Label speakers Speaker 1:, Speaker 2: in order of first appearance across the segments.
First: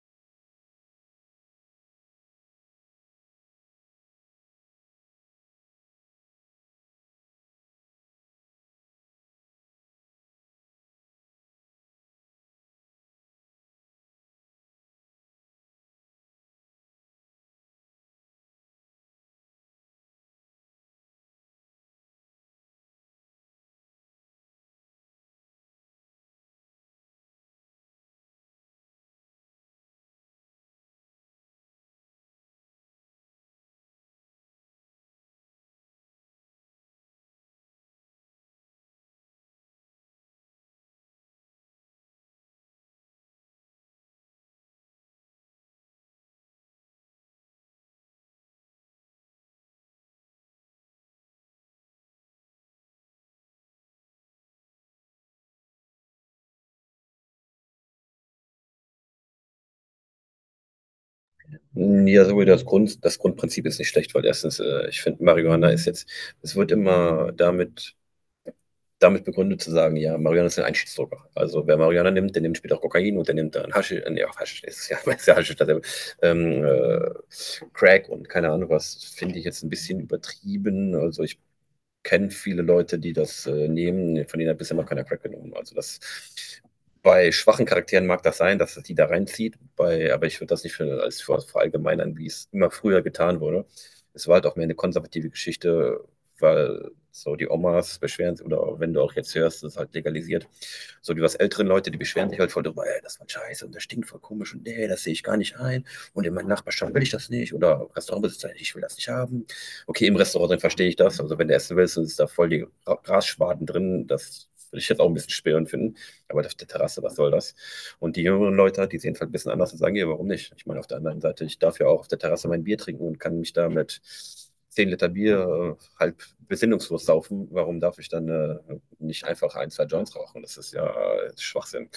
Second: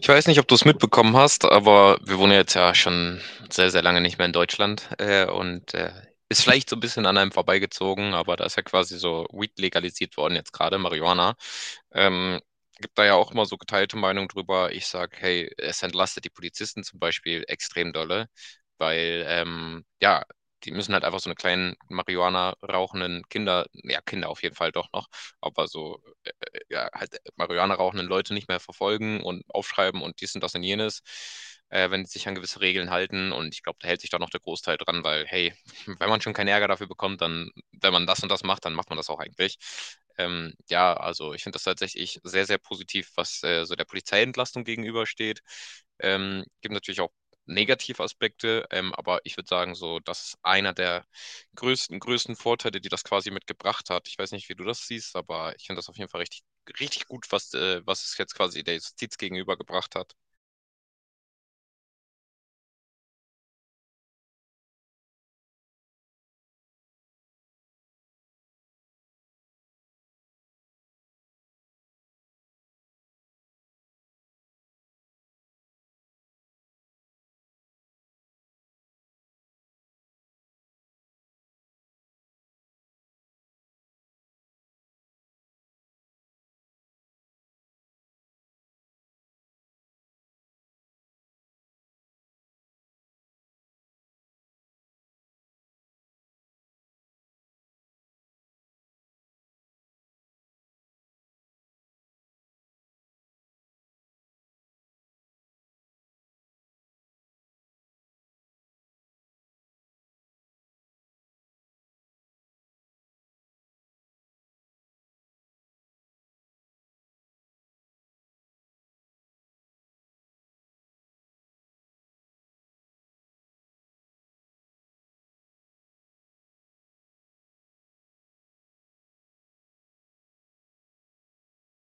Speaker 1: Ich weiß nicht, ob du es mitbekommen hast, aber wir wohnen ja jetzt ja schon sehr, sehr lange nicht mehr in Deutschland und ist vielleicht so ein bisschen an einem vorbeigezogen, aber da ist ja quasi so Weed legalisiert worden jetzt gerade, Marihuana. Ähm, Gibt da ja auch immer so geteilte Meinung drüber. Ich sage, hey, es entlastet die Polizisten zum Beispiel extrem dolle, weil ja, die müssen halt einfach so eine kleinen Marihuana rauchenden Kinder, ja, Kinder auf jeden Fall doch noch, aber so ja, halt Marihuana rauchenden Leute nicht mehr verfolgen und aufschreiben und dies und das und jenes, wenn sie sich an gewisse Regeln halten. Und ich glaube, da hält sich da noch der Großteil dran, weil, hey, wenn man schon keinen Ärger dafür bekommt, dann, wenn man das und das macht, dann macht man das auch eigentlich. Ja, also ich finde das tatsächlich sehr, sehr positiv, was so der Polizeientlastung gegenübersteht. Gibt natürlich auch Negativaspekte, aber ich würde sagen, so, das ist einer der größten, größten Vorteile, die das quasi mitgebracht hat. Ich weiß nicht, wie du das siehst, aber ich finde das auf jeden Fall richtig richtig gut, was es jetzt quasi der Justiz gegenübergebracht hat.
Speaker 2: Ja, sowohl das Grundprinzip ist nicht schlecht, weil erstens, ich finde, Marihuana ist jetzt, es wird immer damit begründet zu sagen, ja, Marihuana ist ein Einstiegsdroger. Also wer Marihuana nimmt, der nimmt später auch Kokain und der nimmt dann Haschisch, nee, auch Haschisch ist ja, ist ja Haschisch, dasselbe, ähm, äh, Crack und keine Ahnung was, finde ich jetzt ein bisschen übertrieben. Also ich kenne viele Leute, die das nehmen. Von denen hat bisher noch keiner Crack genommen. Also das bei schwachen Charakteren mag das sein, dass das die da reinzieht, aber ich würde das nicht für verallgemeinern, wie es immer früher getan wurde. Es war halt auch mehr eine konservative Geschichte, weil so die Omas beschweren sich, oder wenn du auch jetzt hörst, das ist halt legalisiert. So die was älteren Leute, die beschweren sich halt voll drüber, ey, das war scheiße und das stinkt voll komisch und nee, das sehe ich gar nicht ein und in meiner Nachbarschaft will ich das nicht oder Restaurantbesitzer, ich will das nicht haben. Okay, im Restaurant drin verstehe ich das. Also wenn du essen willst, dann ist da voll die Grasschwaden drin. Das würde ich jetzt auch ein bisschen störend finden. Aber auf der Terrasse, was soll das? Und die jüngeren Leute, die sehen es halt ein bisschen anders und sagen, ja, warum nicht? Ich meine, auf der anderen Seite, ich darf ja auch auf der Terrasse mein Bier trinken und kann mich da mit 10 Liter Bier halb besinnungslos saufen. Warum darf ich dann nicht einfach ein, zwei Joints rauchen? Das ist ja Schwachsinn.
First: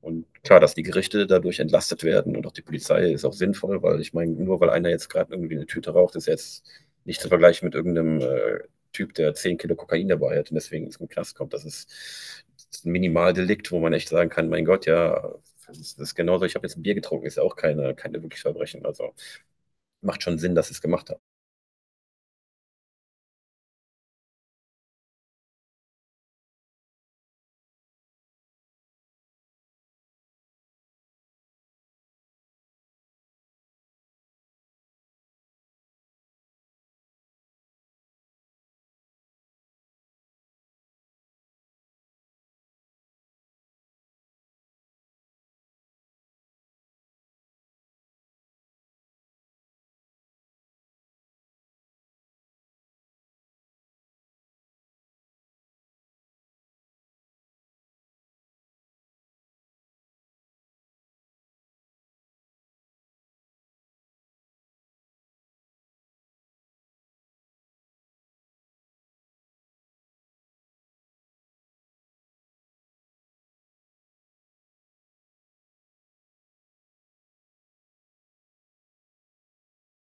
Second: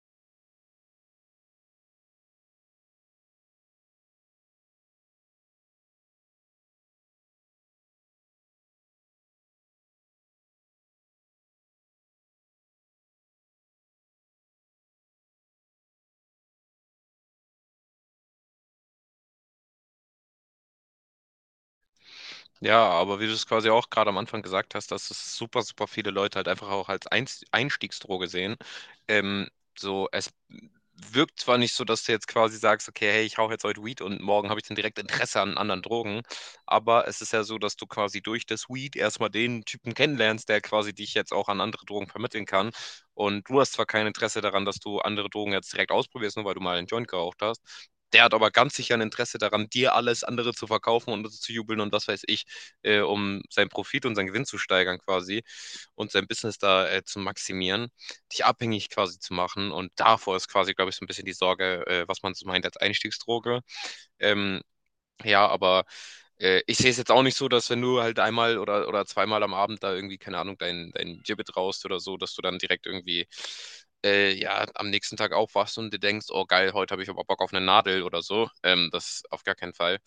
Speaker 2: Und klar, dass die Gerichte dadurch entlastet werden und auch die Polizei ist auch sinnvoll, weil ich meine, nur weil einer jetzt gerade irgendwie eine Tüte raucht, ist jetzt nicht zu vergleichen mit irgendeinem Typ, der 10 Kilo Kokain dabei hat und deswegen ins Knast kommt. Das ist ein Minimaldelikt, wo man echt sagen kann, mein Gott, ja, das ist genauso, ich habe jetzt ein Bier getrunken, ist ja auch keine wirklich Verbrechen. Also macht schon Sinn, dass sie es gemacht haben.
Speaker 1: Ja, aber wie du es quasi auch gerade am Anfang gesagt hast, dass es super, super viele Leute halt einfach auch als Einstiegsdroge sehen. Ähm, so, es wirkt zwar nicht so, dass du jetzt quasi sagst, okay, hey, ich hau jetzt heute Weed und morgen habe ich dann direkt Interesse an anderen Drogen, aber es ist ja so, dass du quasi durch das Weed erstmal den Typen kennenlernst, der quasi dich jetzt auch an andere Drogen vermitteln kann. Und du hast zwar kein Interesse daran, dass du andere Drogen jetzt direkt ausprobierst, nur weil du mal einen Joint geraucht hast. Der hat aber ganz sicher ein Interesse daran, dir alles andere zu verkaufen und zu jubeln und was weiß ich um seinen Profit und seinen Gewinn zu steigern quasi und sein Business da zu maximieren, dich abhängig quasi zu machen. Und davor ist quasi, glaube ich, so ein bisschen die Sorge, was man so meint als Einstiegsdroge. Ähm, ja, aber ich sehe es jetzt auch nicht so, dass wenn du halt einmal oder zweimal am Abend da irgendwie, keine Ahnung, dein Gibbet raust oder so, dass du dann direkt irgendwie ja, am nächsten Tag aufwachst und dir denkst, oh geil, heute habe ich aber Bock auf eine Nadel oder so. Das auf gar keinen Fall.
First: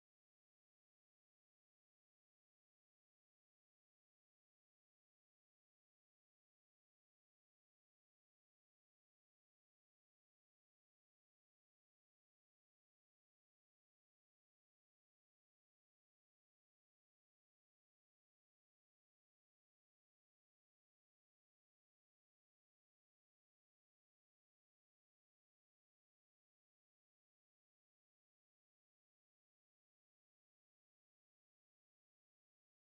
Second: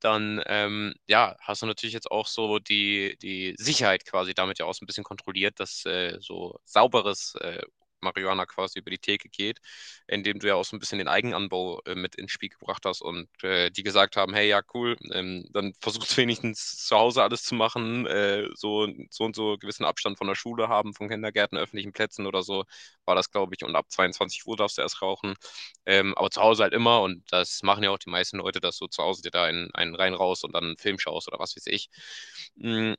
Speaker 1: Dann ja, hast du natürlich jetzt auch so die Sicherheit quasi damit ja auch so ein bisschen kontrolliert, dass so sauberes Marihuana quasi über die Theke geht, indem du ja auch so ein bisschen den Eigenanbau mit ins Spiel gebracht hast und die gesagt haben, hey, ja, cool, dann versucht wenigstens zu Hause alles zu machen, so, so und so gewissen Abstand von der Schule haben, von Kindergärten, öffentlichen Plätzen oder so, war das, glaube ich, und ab 22 Uhr darfst du erst rauchen, aber zu Hause halt immer und das machen ja auch die meisten Leute, dass du zu Hause dir da einen rein raus und dann einen Film schaust oder was weiß ich. Mhm,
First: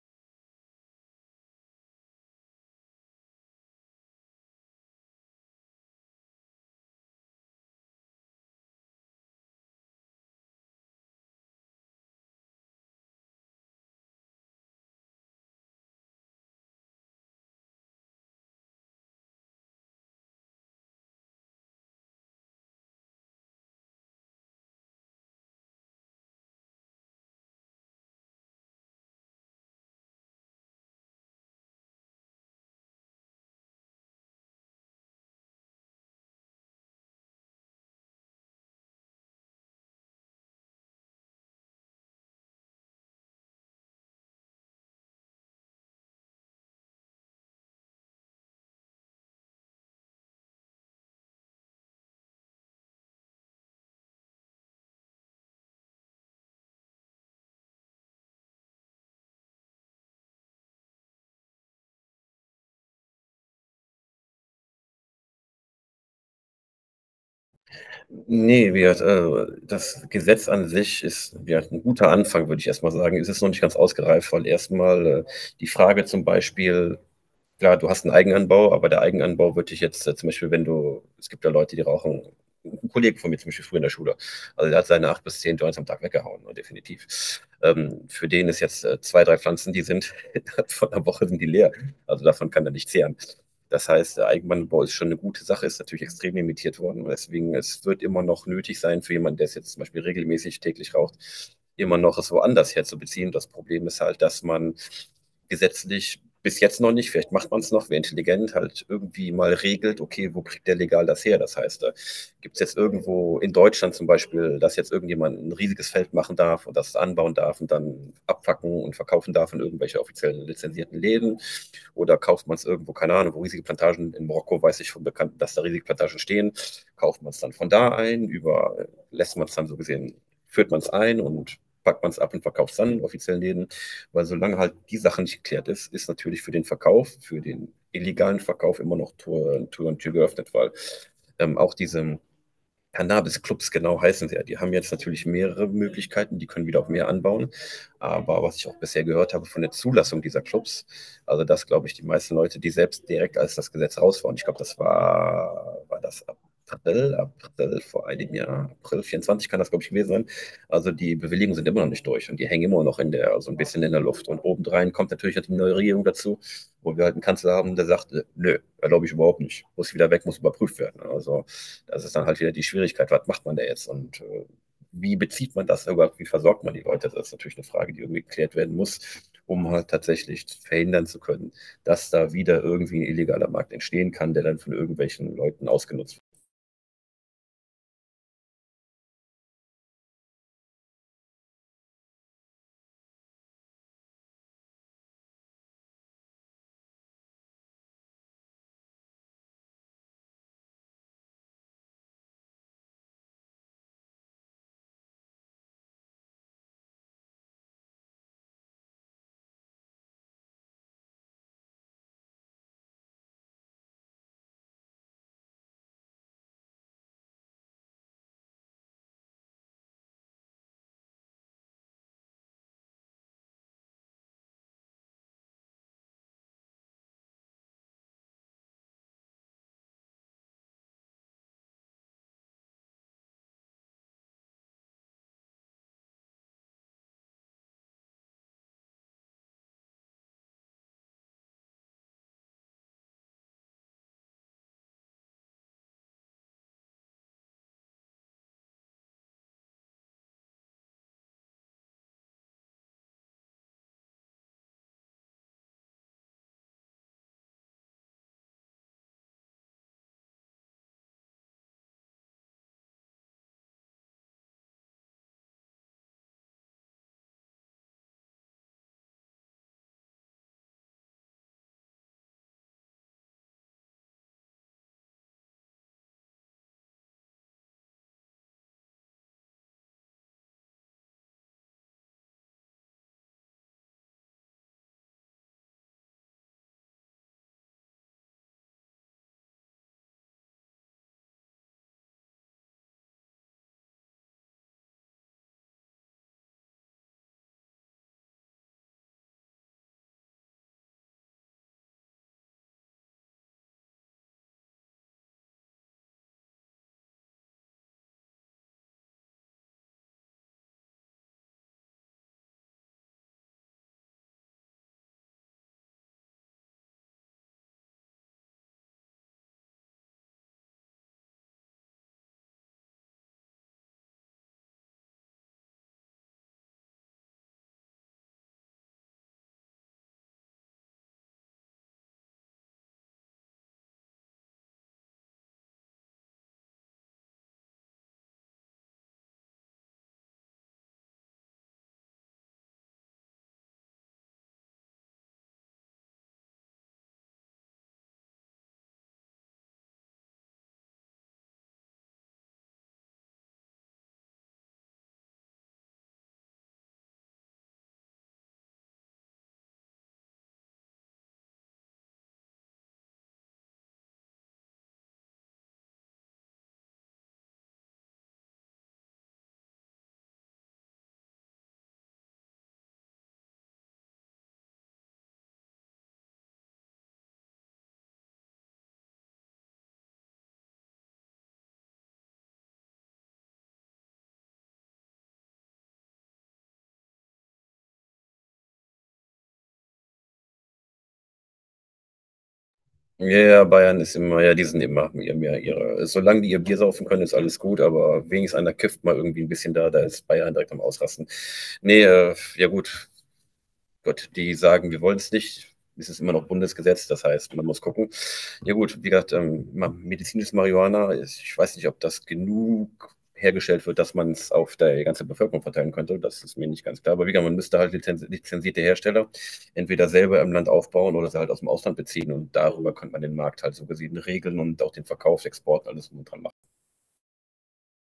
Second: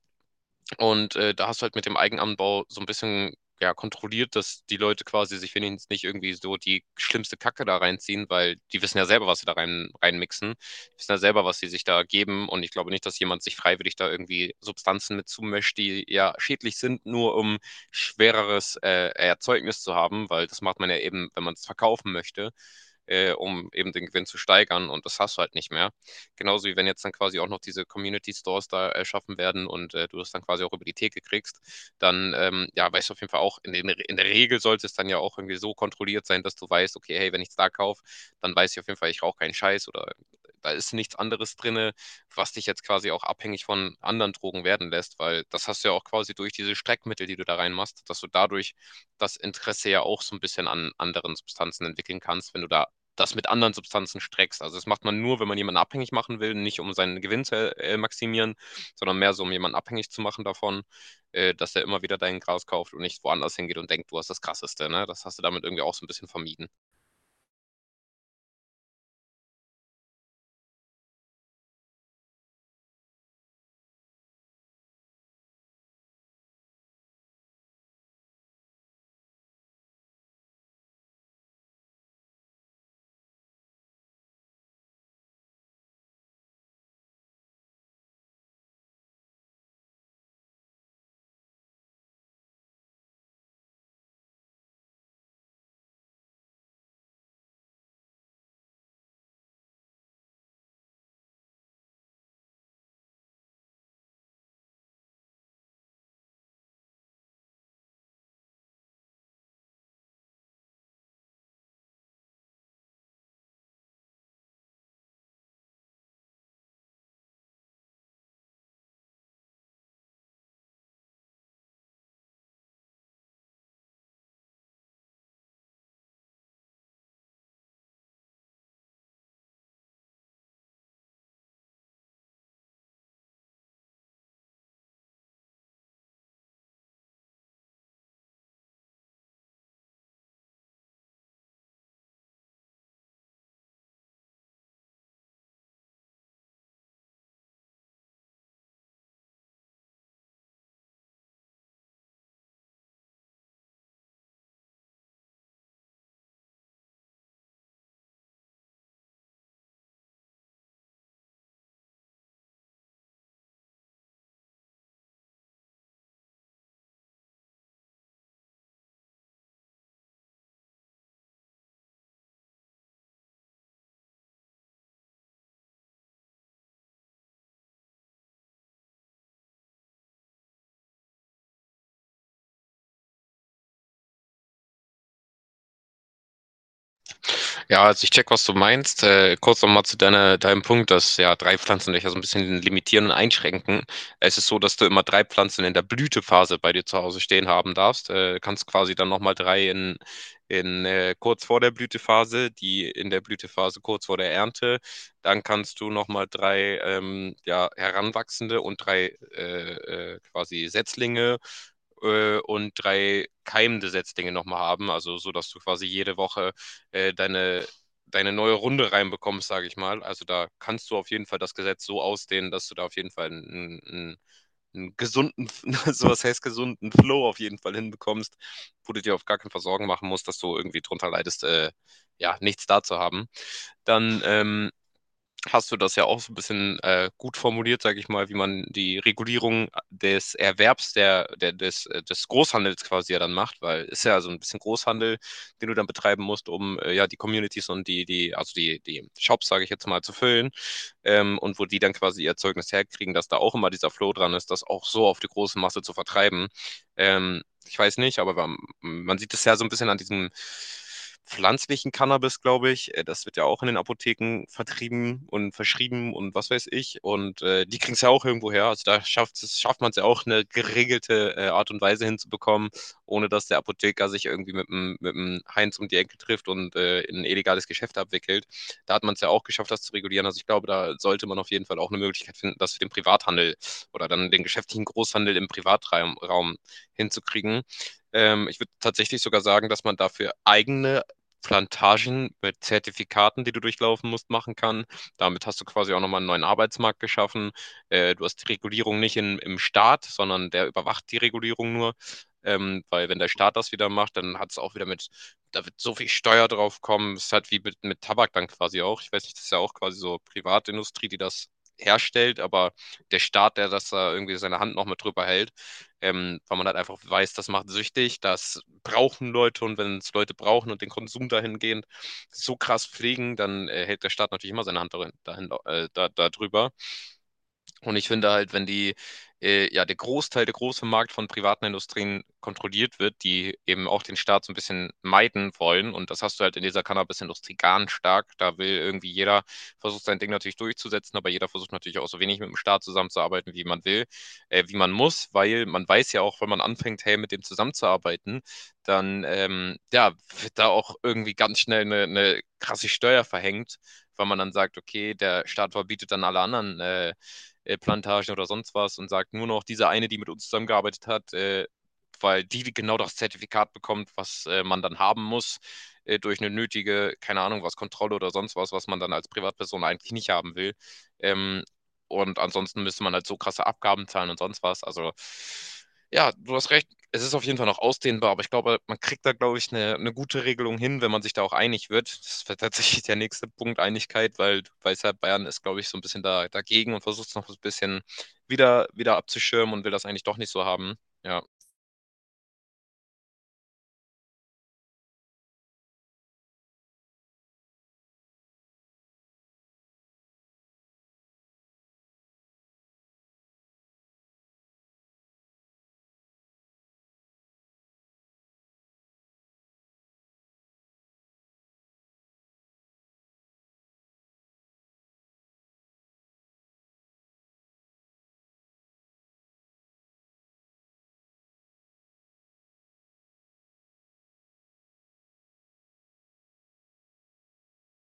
Speaker 1: und da hast du halt mit dem Eigenanbau so ein bisschen ja, kontrolliert, dass die Leute quasi sich wenigstens nicht irgendwie so die schlimmste Kacke da reinziehen, weil die wissen ja selber, was sie da reinmixen. Die wissen ja selber, was sie sich da geben. Und ich glaube nicht, dass jemand sich freiwillig da irgendwie Substanzen mit zumischt, die ja schädlich sind, nur um schwereres Erzeugnis zu haben, weil das macht man ja eben, wenn man es verkaufen möchte, um eben den Gewinn zu steigern. Und das hast du halt nicht mehr. Genauso wie wenn jetzt dann quasi auch noch diese Community Stores da erschaffen werden und du das dann quasi auch über die Theke kriegst, dann ja, weißt du auf jeden Fall auch, in, den, in der Regel sollte es dann ja auch irgendwie so kontrolliert sein, dass du weißt, okay, hey, wenn ich es da kaufe, dann weiß ich auf jeden Fall, ich rauche keinen Scheiß oder da ist nichts anderes drin, was dich jetzt quasi auch abhängig von anderen Drogen werden lässt, weil das hast du ja auch quasi durch diese Streckmittel, die du da reinmachst, dass du dadurch das Interesse ja auch so ein bisschen an anderen Substanzen entwickeln kannst, wenn du da das mit anderen Substanzen streckst. Also das macht man nur, wenn man jemanden abhängig machen will, nicht um seinen Gewinn zu maximieren, sondern mehr so, um jemanden abhängig zu machen davon, dass er immer wieder dein Gras kauft und nicht woanders hingeht und denkt, du hast das Krasseste. Ne? Das hast du damit irgendwie auch so ein bisschen vermieden.
Speaker 2: Nee, wie gesagt, das Gesetz an sich ist, wie gesagt, ein guter Anfang, würde ich erstmal sagen. Es ist noch nicht ganz ausgereift, weil erstmal die Frage zum Beispiel, klar, du hast einen Eigenanbau, aber der Eigenanbau würde ich jetzt, zum Beispiel, wenn du es gibt ja Leute, die rauchen, 'n Kollege von mir zum Beispiel früher in der Schule, also der hat seine 8 bis 10 Joints am Tag weggehauen, ne, definitiv. Für den ist jetzt, 2, 3 Pflanzen, die sind von der Woche sind die leer. Also davon kann er nicht zehren. Das heißt, der Eigenanbau ist schon eine gute Sache, ist natürlich extrem limitiert worden. Deswegen, es wird immer noch nötig sein für jemanden, der es jetzt zum Beispiel regelmäßig täglich raucht, immer noch es woanders herzubeziehen. Das Problem ist halt, dass man gesetzlich bis jetzt noch nicht. Vielleicht macht man es noch, wer intelligent halt irgendwie mal regelt, okay, wo kriegt der legal das her? Das heißt, gibt es jetzt irgendwo in Deutschland zum Beispiel, dass jetzt irgendjemand ein riesiges Feld machen darf und das anbauen darf und dann abfacken und verkaufen darf in irgendwelche offiziellen lizenzierten Läden? Oder kauft man es irgendwo, keine Ahnung, wo riesige Plantagen in Marokko, weiß ich von Bekannten, dass da riesige Plantagen stehen, kauft man es dann von da ein, über, lässt man es dann so gesehen, führt man es ein und packt man es ab und verkauft es dann in offiziellen Läden. Weil solange halt die Sache nicht geklärt ist, ist natürlich für den Verkauf, für den illegalen Verkauf immer noch Tür und Tür geöffnet, weil auch diese Cannabis-Clubs genau heißen sie ja. Die haben jetzt natürlich mehrere Möglichkeiten, die können wieder auf mehr anbauen. Aber was ich auch bisher gehört habe von der Zulassung dieser Clubs, also das glaube ich, die meisten Leute, die selbst direkt als das Gesetz raus waren, ich glaube, das war, war das April, April vor einem Jahr, April 24 kann das glaube ich gewesen sein. Also die Bewilligungen sind immer noch nicht durch und die hängen immer noch in der, so also ein bisschen in der Luft. Und obendrein kommt natürlich die neue Regierung dazu, wo wir halt einen Kanzler haben, der sagt, nö, glaube ich überhaupt nicht, muss wieder weg, muss überprüft werden. Also das ist dann halt wieder die Schwierigkeit, was macht man da jetzt und wie bezieht man das überhaupt, wie versorgt man die Leute? Das ist natürlich eine Frage, die irgendwie geklärt werden muss, um halt tatsächlich verhindern zu können, dass da wieder irgendwie ein illegaler Markt entstehen kann, der dann von irgendwelchen Leuten ausgenutzt wird.
Speaker 1: Ja, also ich check, was du meinst. Kurz nochmal zu deinem Punkt, dass ja drei Pflanzen dich ja so ein bisschen limitieren und einschränken. Es ist so, dass du immer drei Pflanzen in der Blütephase bei dir zu Hause stehen haben darfst. Kannst quasi dann nochmal drei in kurz vor der Blütephase, die in der Blütephase kurz vor der Ernte. Dann kannst du nochmal drei ja, Heranwachsende und drei quasi Setzlinge und drei keimende Setzlinge nochmal haben, also so, dass du quasi jede Woche äh, deine, deine neue Runde reinbekommst, sage ich mal. Also da kannst du auf jeden Fall das Gesetz so ausdehnen, dass du da auf jeden Fall einen gesunden, also was heißt gesunden Flow auf jeden Fall hinbekommst, wo du dir auf gar keinen Fall Sorgen machen musst, dass du irgendwie drunter leidest, ja, nichts da zu haben. Dann hast du das ja auch so ein bisschen gut formuliert, sage ich mal, wie man die Regulierung des Erwerbs des Großhandels quasi ja dann macht, weil es ist ja so ein bisschen Großhandel, den du dann betreiben musst, um ja die Communities und also die Shops, sage ich jetzt mal, zu füllen, und wo die dann quasi ihr Zeugnis herkriegen, dass da auch immer dieser Flow dran ist, das auch so auf die große Masse zu vertreiben. Ich weiß nicht, aber man sieht es ja so ein bisschen an diesem pflanzlichen Cannabis, glaube ich. Das wird ja auch in den Apotheken vertrieben und verschrieben und was weiß ich. Und die kriegen es ja auch irgendwo her. Also da schafft man es ja auch, eine geregelte Art und Weise hinzubekommen, ohne dass der Apotheker sich irgendwie mit dem Heinz um die Ecke trifft und in ein illegales Geschäft abwickelt. Da hat man es ja auch geschafft, das zu regulieren. Also ich glaube, da sollte man auf jeden Fall auch eine Möglichkeit finden, das für den Privathandel oder dann den geschäftlichen Großhandel im Privatraum Raum hinzukriegen. Ich würde tatsächlich sogar sagen, dass man dafür eigene Plantagen mit Zertifikaten, die du durchlaufen musst, machen kann. Damit hast du quasi auch nochmal einen neuen Arbeitsmarkt geschaffen. Du hast die Regulierung nicht in, im Staat, sondern der überwacht die Regulierung nur. Weil wenn der Staat das wieder macht, dann hat es auch wieder mit, da wird so viel Steuer drauf kommen. Es ist halt wie mit Tabak dann quasi auch. Ich weiß nicht, das ist ja auch quasi so Privatindustrie, die das herstellt, aber der Staat, der das da irgendwie seine Hand noch mit drüber hält, weil man halt einfach weiß, das macht süchtig, das brauchen Leute, und wenn es Leute brauchen und den Konsum dahingehend so krass pflegen, dann hält der Staat natürlich immer seine Hand darin, dahin, da drüber. Und ich finde halt, wenn ja, der Großteil, der große Markt von privaten Industrien kontrolliert wird, die eben auch den Staat so ein bisschen meiden wollen, und das hast du halt in dieser Cannabis-Industrie ganz stark, da will irgendwie jeder, versucht sein Ding natürlich durchzusetzen, aber jeder versucht natürlich auch so wenig mit dem Staat zusammenzuarbeiten, wie man will, wie man muss, weil man weiß ja auch, wenn man anfängt, hey, mit dem zusammenzuarbeiten, dann, ja, wird da auch irgendwie ganz schnell eine krasse Steuer verhängt, weil man dann sagt, okay, der Staat verbietet dann alle anderen, Plantagen oder sonst was, und sagt nur noch diese eine, die mit uns zusammengearbeitet hat, weil die genau das Zertifikat bekommt, was man dann haben muss, durch eine nötige, keine Ahnung, was, Kontrolle oder sonst was, was man dann als Privatperson eigentlich nicht haben will. Ähm, und ansonsten müsste man halt so krasse Abgaben zahlen und sonst was. Also ja, du hast recht, es ist auf jeden Fall noch ausdehnbar, aber ich glaube, man kriegt da, glaube ich, eine gute Regelung hin, wenn man sich da auch einig wird. Das wäre tatsächlich der nächste Punkt, Einigkeit, weil du weißt ja, Bayern ist, glaube ich, so ein bisschen dagegen und versucht es noch so ein bisschen wieder abzuschirmen und will das eigentlich doch nicht so haben. Ja,
Speaker 2: Ja, ja, Bayern ist immer, ja, die sind immer ja, mehr ihre. Solange die ihr Bier saufen können, ist alles gut, aber wenigstens einer kifft mal irgendwie ein bisschen da, da ist Bayern direkt am Ausrasten. Nee, ja gut, Gott, die sagen, wir wollen es nicht, ist es immer noch Bundesgesetz, das heißt, man muss gucken. Ja gut, wie gesagt, medizinisches Marihuana, ich weiß nicht, ob das genug hergestellt wird, dass man es auf der ganzen Bevölkerung verteilen könnte, das ist mir nicht ganz klar. Aber wie gesagt, man müsste halt lizenzierte Hersteller entweder selber im Land aufbauen oder sie halt aus dem Ausland beziehen und darüber könnte man den Markt halt so gesehen regeln und auch den Verkauf, Export, alles drum und dran